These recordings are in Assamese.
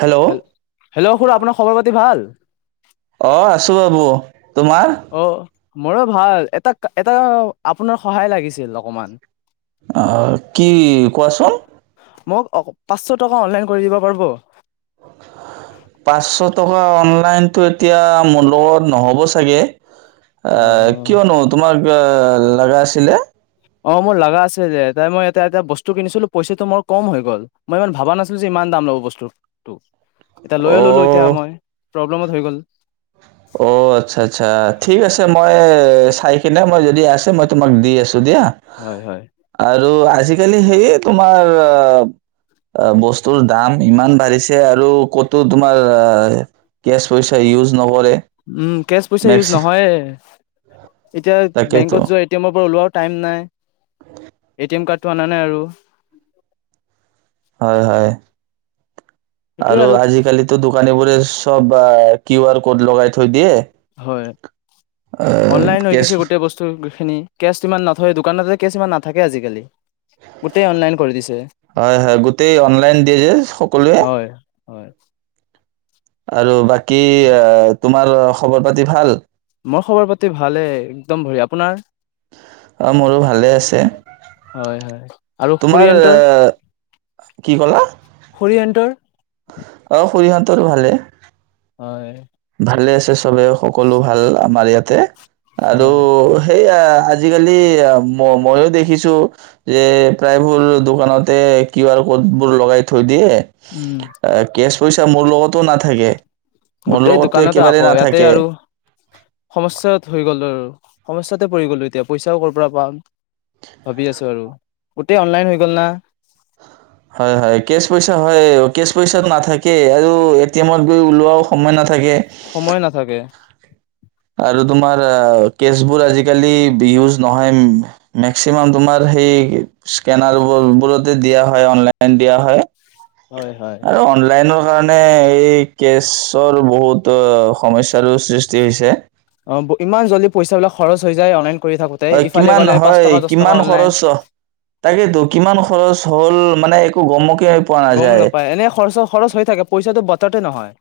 হেল্ল' হেল্ল খুৰা আপোনাৰ খবৰ পাতি ভাল? অ', আছোঁ বাবু। তোমাৰ অ'। মোৰো ভাল, এটা-এটা আপোনাৰ সহায় লাগিছিল অকমান। অ', কি কোৱাচোন? মোক অ', পাঁচশ টকা অনলাইন কৰি দিব পাৰিব? পাঁচশ টকা অনলাইনতটো এতিয়া মোৰ লগত নহ'ব চাগে এ, কিয়নো তোমাৰ এ লাগা আছিলে। অ', মোৰ লগা আছে যে, তাত মই এটা এটা বস্তু কিনিছিলো পইচাটো মই কম হৈ গ'ল, মই ইমান ভবা নাছিলো যে ইমান দাম লব বস্তুটো। এতিয়া লৈয়ে ললো এতিয়া অ' মই। প্ৰব্লেম হৈ গ'ল। অ', আচ্ছা, আচ্ছা। ঠিক আছে, মই চাই কিনে মই যদি আছে মই তোমাক দি আছোঁ। ত- দিয়া, হয় হয় আৰু আজিকালি হেৰি- তোমাৰ- বস্তুৰ দাম ইমান বাঢ়িছে আৰু ক'তো তোমাৰ কেচ পইচা ইউজ নহয়- উম, কেচ পইচা ইউজ নহয়ে, এতিয়া তাকেতো বেংকত যোৱা এটিএমৰ পৰা ওলিউৱাও টাইম নাই। এ টি এম কাৰ্ডটো অনা নাই আৰু। হয়, হয়। আৰু আজিকালিতো দোকানী বোৰে চব কিউ আৰ ক'ড লগাই থৈ দিয়ে। হয়, আহ অনলাইন হৈ কেচ গৈছে গোটেই বস্তুখিনি, কেচ ইমান নথয় দোকানতে- কেচ ইমান নাথাকে আজিকালি। গোটেই অনলাইন কৰি দিছে হয়, হয় গোটেই অনলাইন দিয়ে যে সকলোৱে। হয় হয় আৰু বাকী- কি আ? তোমাৰ খবৰ পাতি ভাল? মই খবৰ পাতি ভালে একদম বঢ়িয়া। আপোনাৰ? অ', মোৰো ভালে আছে। হয় হয় আৰু তোমাৰ, খুৰীয়েন্তৰ কি ক'লা? খুৰীয়েন্তৰ অ' খুড়ীহঁতৰো ভালেই। হয়। ভালে আছে। চবে সকলো ভাল আমাৰ ইয়াত। তে আৰু হয় সেই আজিকালি ম মইও দেখিছো যে প্ৰায়বোৰ দোকানতে কিউ আৰ ক'ড বোৰ লগাই থৈ দিয়ে উম কেছ পইচা মোৰ লগতো নাথাকে মোৰ গোটেই দুখ লগতো দোকানতে একেবাৰে আকৌ ইয়াতে নাথাকে আৰু সমস্যা হৈ গ'ল আৰু সমস্যাতে পৰি গলো এতিয়া পইচাও কৰ পৰা পাম, ভাবি আছো আৰু গোটেই অনলাইন হৈ গল না হয় হয় কেচ পইচা হয় কেচ পইচা নাথাকে আৰু এ টি এমত গৈ ওলোৱাও সময় নাথাকে ছাগে, সময় নাথাকে আৰু তোমাৰ কেচবোৰ আজিকালি ইউজ নহয় মেক্সিমাম তোমাৰ সেই স্কেনাৰ বোৰতে দিয়া হয় অনলাইন দিয়া হয়। হয় হয় আৰু অনলাইন, কাৰণে এই কেছৰ বহুত সমস্যা, [unintelligible] সৃষ্টি হৈছে, অ ইমান জল্দি পইচা বিলাক খৰচ হৈ যায় অ হয় কিমান হয় কিমান অনলাইন খৰচ তাকেইেতো কিমান খৰচ হ'ল মানে। গম! গম নাপায় এনে খৰচ খৰচ হৈ থাকে পইচাটো [unintelligible] নহয়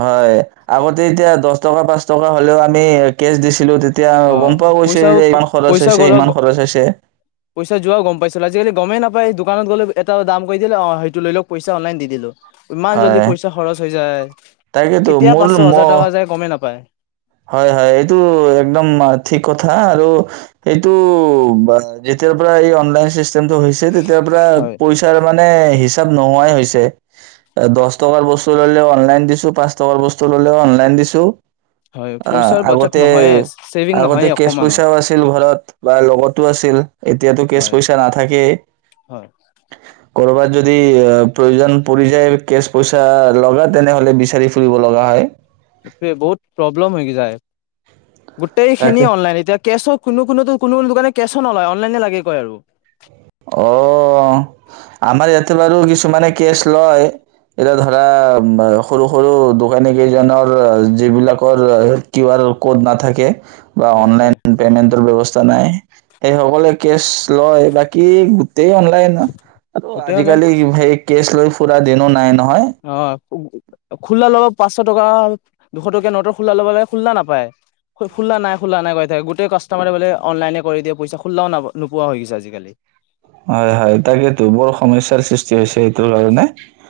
হয় আগতে এতিয়া দহ টকা পাঁচ টকা হ'লেও আমি কেছ দিছিলো তেতিয়া অ গম পোৱা গৈছিল পইচাও যে ইমান খৰচ পইচা হৈছে গল ইমান খৰচ হৈছে পইচা যোৱাও গম পাইছিলো আজিকালি গমেই নাপ, দোকানত গ'লে এটাম কৰি দিলে অ সেইটো লওক পইচা অনলাইনত দি দিলো। ইমান জল্দি পইচা খৰচ হৈ যায়। তাকেইেতো কেতিয়া মোৰ পাঁচশ হাজাৰ ম টকা যায় গমেই নাপায়। হয় হয় এইটো একদম ঠিক কথা আৰু এইটো যেতিয়াৰ পৰা এই অনলাইন চিষ্টেমটো হৈছে। তেতিয়া পৰা হয় পইচা মানে, মানে হিচাপ নোহোৱাই হৈছে দশ টকাৰ বস্তু ললেও অনলাইন দিছো পাঁচ টকাৰ বস্তু ললেও অনলাইন দিছো। হয় অ' পইচাৰ বাজেট আগতে নহয়ে ছেভিং আগতে নহয়ে কেচ অকমানো পইচাও আছিল ঘৰত বা লগতো আছিল। ছিল এতিয়াতো কেচ হয় পইচা নাথাকে। হয় কৰবাত যদি প্ৰয়োজন পৰি যায় কেছ পইচা লগা তেনেহলে বিচাৰি ফুৰিব লগা হয়। এ বহুত প্ৰব্লেম হৈ যায়। গোটেই তাকে খিনি অনলাইন এতিয়া কেছো কোনো কোনোতো কোনো কোনো দোকানে কেছো নলয় অনলাইনে লাগে কয় আৰু অ আমাৰ ইয়াতে বাৰু কিছুমানে কেছ লয়। এতিয়া ধৰা সৰু সৰু দোকানী কেইজনৰ যিবিলাকৰ কিউ আৰ ক'ড নাথাকে। বা হয় অনলাইন হয় পেমেন্টৰ ব্যৱস্থা নাই। সেই সকলে কেছ লয় বা কে [inaudible] তে অনলাইন আকৌ গোটেই অনলাইন আজিকালি হেৰি কেছ লৈ ফুৰা দেনো নাই নহ, অ খো-খোলা লগত পাছ দুশ টকা-দুশ টকীয়া নোটৰ খলা ল'ব লাগে খোলা নাপায় খোলা নাই, খোলা নাই কৈ থাকে গোটেই কাষ্টমাৰে বোলে অনলাইনে কৰি দিয়ে পইচা খোলাও নোপোৱা হৈ গৈছে আজিকালি। হয়, হয় তাকেতো বৰ সমস্যাৰ সৃষ্টি হৈছে এইটোৰ কাৰণে।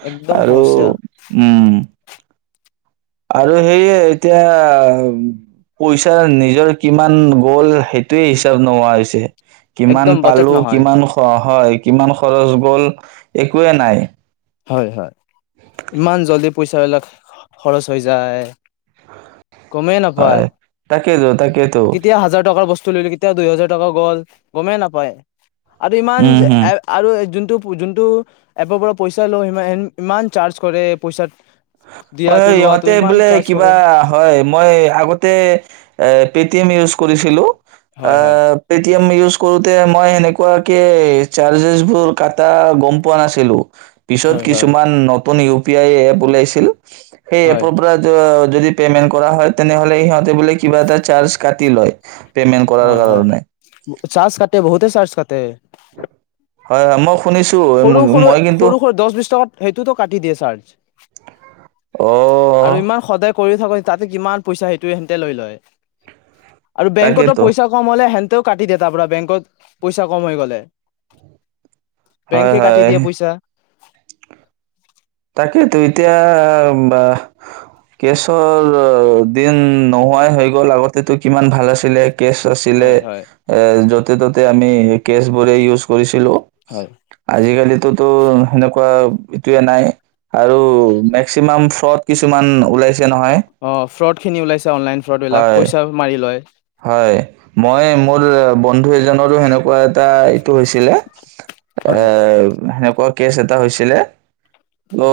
একদম আৰু সমস্যা উম! আৰু সেয়ে এতিয়া পইচাৰ নিজৰ কিমান গ'ল সেইটোৱে হিচাপ নোহোৱা হৈছে। একদম কিমান বাজেট পালো নহয় কিমান হোৱা হয়। কিমান খৰচ গ'ল একোৱে নাই। হয় হয়। ইমান জল্দি পইচাবিলাক খ-খৰচ হৈ যায়। গমেই নাপায়, হয়। তাকেইতো তাকেইতো কেতিয়া হাজাৰ টকাৰ বস্তু লৈ লৈ কেতিয়া দুই হেজাৰ টকা গ'ল গমেই নাপায়। আৰু ইমান উম যে হম। আ-আৰু যোন যোনটো এপবোৰৰ পইচা [unintelligible] ইমান চাৰ্জ কৰে পইচাত হয়, হয় ইহঁতে বোলে কিবা কৰে হয় মই আগতে এ পেটিএম ইউজ কৰিছিলো। হয় হয় অ' পেটিএম ইউজ কৰোতে মই সেনেকে পৰাকে চাৰ্জেছবোৰ কাটা গম পোৱা নাছিলোঁ। পিছত হয় হয় কিছুমান নত কোনে ইউ পি আই এপ ওলাইছ [inaudible] সেই হয়। এপৰ পৰা যো যদি পেমেন্ট কৰা হয়, তেনেহ'লে সিহঁতে বোলে কিবা এটা চাৰ্জ কাটি লয়। পে'মেণ্ট কৰাৰ অ', কাৰণে হয়। চাৰ্জ কাটে বহুতে চাৰ্জ কাট তে হয়, হয় মই শুনিছোঁ সৰু সৰু মই কিন্তু সৰু সৰু দছ বিশ টকাত সেইটোতো কাটি দিয়ে চাৰ্জ অঁ আৰু ইমান সদায় কৰি থাকো তাতে কিমান পইচা সেইটোৱে সিহঁতে লৈ লয়। আৰু বেংকতো তাকেতো পইচা কম হ'লে হেন ত' কাটি দে তাৰপৰা বেংকত পইচা কম হৈ গ'লে। হয় বেংকে কাটি হয় দিয়ে পইচা। তাকেইতো এতিয়া বা কেছৰ দিন নোহোৱাই হৈ গ'ল, আগতেটো কিমান ভাল আছিলে। কেচ আছিলে হয় হয় এ, য'ত ত' ত'তে আমি কেচবোৰে ইউজ কৰিছোঁ। হয়। [unintelligible] আজিকালিটো তো সেনেকুৱা এতিয়া নাই। আৰু মেক্সিমাম ফ্ৰড কিছুমান ওলাই অ', ফ্ৰড খিনি ওলাইছে অনলাইন ফ্ৰডবিলাক হয় পইচা মাৰি লয়। হয় মই মোৰ বন্ধু এ ৰো সেনেকুৱা এটা এইটো হৈছিলে হয়। এ পৰ কেছ এটা হৈছিলে।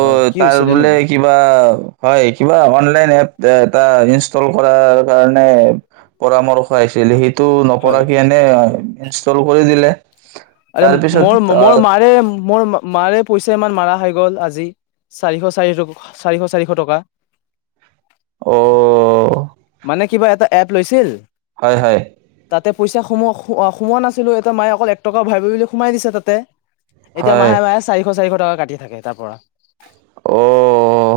হয় কি তাৰ হৈছিলে নো বোলে কিবা হয় কিবা অনলাইন এপ এটা ইনষ্টল কৰাৰ কাৰণে পৰামৰ্শ আহছিলে সে ত' নপৰা হয়। এনে ইনষ্টল কৰি দিল। আৰে মোৰ মোৰ মাৰে মোৰ মাৰে পইচা ইমান মাৰা হয়। গ'ল আজি চাৰিশ চাৰ চাৰিশ চাৰিশ টকা। অ'। মানে কিবা এটা এপ লৈছিল? হয় হয়। এয়া পইচা সোমোৱা সোমোৱা নাছিলোঁ এটা মায়ে অকল এক টকা ভৰাবি বুলি সোমাই দিছে তাতে। এতিয়া হয় মাহে মাহে চাৰিশ চাৰিশ ত' কাটি থাকে তাৰপৰা। অ'।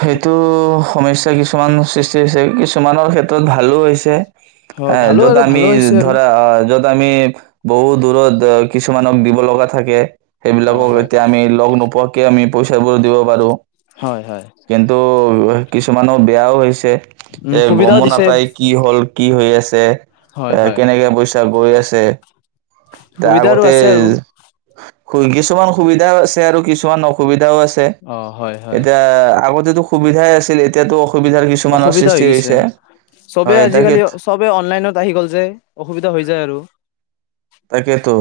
সেইটো সমস্যা কিছুমান সৃষ্টি হৈছে, কিছুমানৰ ক্ষেত্ৰত ভালো হৈছে। হয় হে, ভালো য'ত আৰু আমি ভালো হৈছে আৰু ধৰা য'ত আমি বহু দূৰত কিছুমানক দিব লগা থাকে। অ' সেইবিলাকক হয় এতিয়া আমি লগ নোপোৱাত কে আমি পইচাবোৰ দিব পাৰোঁ। হয় হয়। কিন্তু কিছুমানৰ বেয়াও হৈছে। উম এ, সুবিধাও গমো দিছে নাপাই কি হ'ল কি হৈ আছে। এ, হয় হয় কেনেকে পইচা গৈ আছে। দা সুবিধাৰো আগতে আছে আৰু [unintelligible] কিছুমান সুবিধাও আছে আৰু কিছুমান অসুবিধাও আছ ছে অ হয় হয় এতিয়া আগতেতো সুবিধাই আছিল, এতিয়াতো অসুবিধাৰ কিছুমানৰ অসুবিধা হৈ সৃষ্টি গৈছে, হৈছে চবে হয় তাকে আজিকালি চবে অনলাইনত আহি গ'ল যে, অসুবিধা হৈ যায় আৰু। তাকেইেতো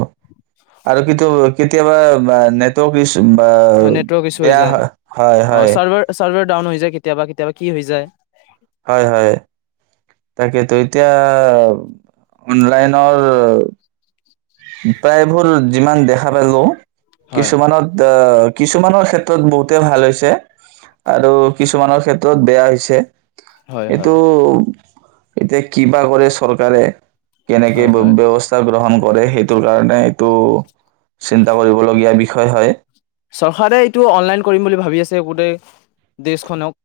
আৰু কিন্তু কেতিয়াবা অ, নেটৱৰ্ক ইছ ব, নেটৱৰ্ক ইছ্যু হৈ বেয়া যায় হয়, হয় অ হয়। চাৰ্ভাৰ চাৰ্ভাৰ ডাউন হৈ যায়, কেতিয়াবা কেতিয়াবা কি হৈ যায়। হয় হয় তাকেতো, এতিয়া অনলাইনৰ প্ৰায়বোৰ যিমান দেখা পালো হয় কিছুমানত অহ কিছুমানৰ ক্ষেত্ৰত বহুতে ভাল হৈছে আৰু কিছুমানৰ ক্ষেত্ৰত, বেয়া হৈছে। হয় এইটো হয় এতিয়া কিবা কৰে চৰকাৰে। কেনেকে হয় হয় বে-ব্যৱস্থা গ্ৰহণ কৰে সেইটোৰ কাৰণে এইটো, চিন্তা কৰিবলগীয়া বিষয় হয়। চৰকাৰে এইটো অনলাইন কৰিম বুলি ভাবি আছে গোটেই, দেশখনক।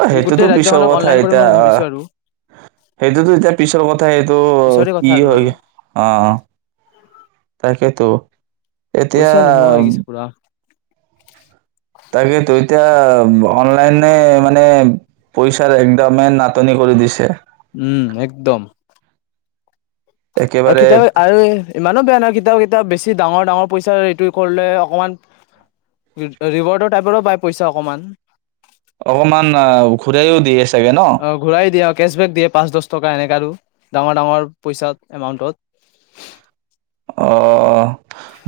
অ', গোটেই সেইটোতো পিছৰ ৰাজ্যখনক কথা অনলাইন কৰিম এতিয়া বুলি ভাবিছো আহ, আৰু সেইটোতো এতিয়া পিছৰ কথা সেইটো পিছৰে কথা কি আৰু আৰু হয় অ', তাকেতো। এতিয়া পইচা নোহোৱা হৈ গৈছে পুৰা তাকেইেতো এতিয়া অনলাইনে মানে পইচাৰ একদমে, নাটনি কৰি দিছে। উম, একদম। আৰু একেবাৰে কেতিয়াবা আৰু ইমানো বেয়া নহয় কিতাও কি তিয়া বেছি ডাঙৰ ডাঙৰ পইচা এইটোৱে কৰিলে অকণমান, ৰি-ৰিৱাৰ্ডৰ টাইপৰো পায় পইচা অকণমান। অকমান আহ ঘূৰাইও দিয়ে চাগে ন? অ', ঘূৰাই দিয়ে আৰু কেচবেক দিয়ে পাঁচ দছ টকা এনেকা আৰু। ডাঙৰ ডাঙৰ পইচা এমাউন্টত। অ',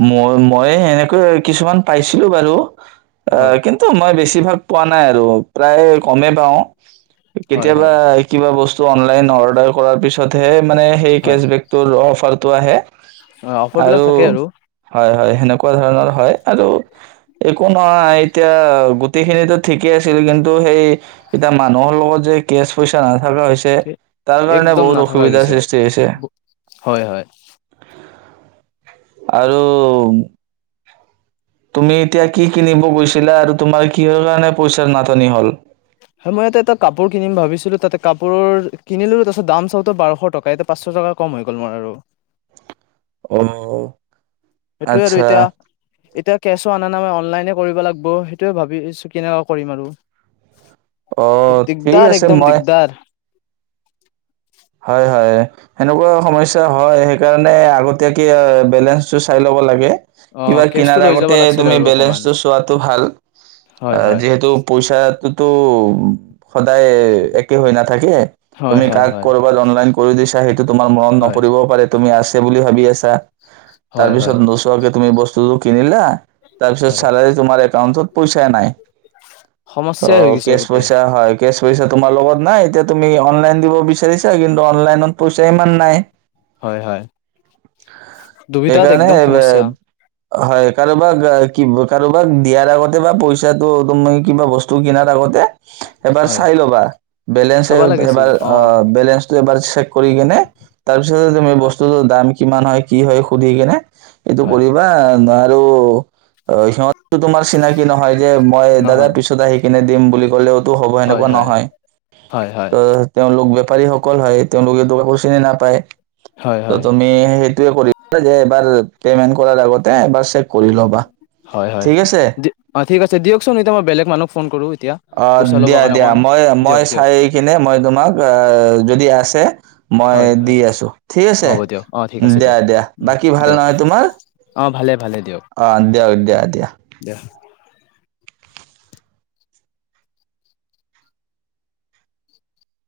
মই-মই সেনেকৈ কিছুমান পাইছিলোঁ বাৰু। অ', হয় কিন্তু মই বেছিভাগ পোৱা নাই আৰু প্ৰায় কমেই পাওঁ। হয় কেতিয়াবা হয় কিবা বস অনলাইন অৰ্ডাৰ কৰাৰ পিছতহে মানে সেই হয় কেচবেকটো লও আফাৰ টো আহে। অফাৰবিলাক আৰু থাকে হয় হয়। সেনেকুৱা ধৰণৰ হয় আৰু একো নহয় এতিয়া গোটেইখিনিতো ঠিকেই আছিল, কিন্তু সেই এতিয়া মানুহৰ লগত যে কেচ পইচা না ভালো হৈছে, তাৰ কাৰণে একদম বহুত নাথাকা হৈ অসুবিধাৰ গৈছে সৃষ্টি হৈছে। হয় হয় আৰু তুমি এতিয়া কি কিনিব গৈছিলা আৰু তোমাৰ কিহৰ কাৰণে পইচাৰ নাটনি হ'ল? হয় মই এতে এটা কাপোৰ কিনিম ভাবিছিলোঁ, তাতে কাপোৰ কিনিলোঁ, তাৰ পিছত দাম চাওঁতে বাৰশ টকা, এতিয়া পাঁচশ টকা কম হৈ গ'ল মোৰ আৰু। অ'। সেইটোয়ে আৰু আচ্ছা এতিয়া, এতিয়া কেছো আনানাই, মই অনলাইনে কৰিব লাগব, সেইটোয়ে ভাবিছোঁ কেনেকুৱা কৰিম আৰু। অ', ঠিক দিগদাৰ আছে একদম মই দিগদাৰ হয় হয়, সেনেকুৱা সমস্যা হয়, সেইকাৰণে আগতীয়াকে বেলেঞ্চটো চাই ল'ব লাগে। অ' কিবা কেছটো কিনাৰ লৈ যাব আগতে লাগছিল তুমি আৰু অকমান বেলেঞ্চটো চোৱাতো ভাল, আ হয় হয় যিহেতু পইচাটো ত' সদায় একে হৈ নাথাকে, হয় তুমি হয় কাক হয় ক'ৰবাত অনলাইন কৰি দিছ তোমাৰ মৰণ হয় নপৰিবও পাৰে তুমি আছ সেই বুলি ভাবি আছা। হয় হয় তাৰপিছত নোচোৱাকে তুমি বস [unintelligible] কিনিলা তাৰপিছত হয় চালা যে তোমাৰ একাউণ্ট পইচাই নাই। সমস্যাই হৈ অ', গৈছে কেচ গোটেই পইচা হয়, কেচ পইচা তোমাৰ লগত নাই, এতিয়া তুমি অনলাইন দিব বিচ [unintelligible] কিন্তু অনলাইনত পইচা ইমান নাই। হয় হয়। দুবিধাত একদম সমস্যা। সেইকাৰণে হয় কাৰোবাক এ, ব কাৰোবাক দিয়াৰ আগতে বা পইচাটো, তুমি কিবা বস্তু কিনাৰ আগতে এবাৰ হয় চাই ল'বা বেলেঞ্চ, চাবা লাগিছিল এ-এবাৰ অ, বেলেঞ্চটো এবাৰ চেক কৰি কেনে তাৰপিছতে তুমি হয় বস্তুতটো দাম কিমান হয় কি হয় সুধি কিনে এইটো হয় কৰিবা না আৰু অ', সিহত তু তোমাৰ চিনাকি নহয় যে মই দাদা নহয় পিছত আহি কিনে দিম বুলি ক'লেও টো হ'ব হয় এনেকুৱা হয় নহয়, হয় ত হয় তেওঁলোক বে বেপাৰীসকল হয়, তেওঁলোকেতো কাকো চিনি নাপায়। হয় ত হয় তুমি সেইটোয়ে কৰি ৰে এবাৰ পেমেণ্ট কৰাৰ আগতে এবাৰ চেক কৰি ল'বা, হয় হয় ঠিক আছে। অ ঠিক আছে, দিয়চোন এতিয়া মই বেলেগ মানুহক ফোন কৰোঁ। এতিয়া অহ পইচা ল'বৰ দিয়া কাৰণে দিয়া অকণ মই-মই দিয়ক দিয়ক চাই কেনে মই তোমাক অহ যদি আছে মই হয় দি হয় আছোঁ, ঠিক আছে। হ'ব দিয়ক অ ঠিক আছে দিয়া, দিয়ক দিয়া উম বাকী ভাল দিয়ক নহয় তোমাৰ? অ ভালে ভালে দিয়ক অহ, দিয়ক দিয়া, দিয়া। [inaudible]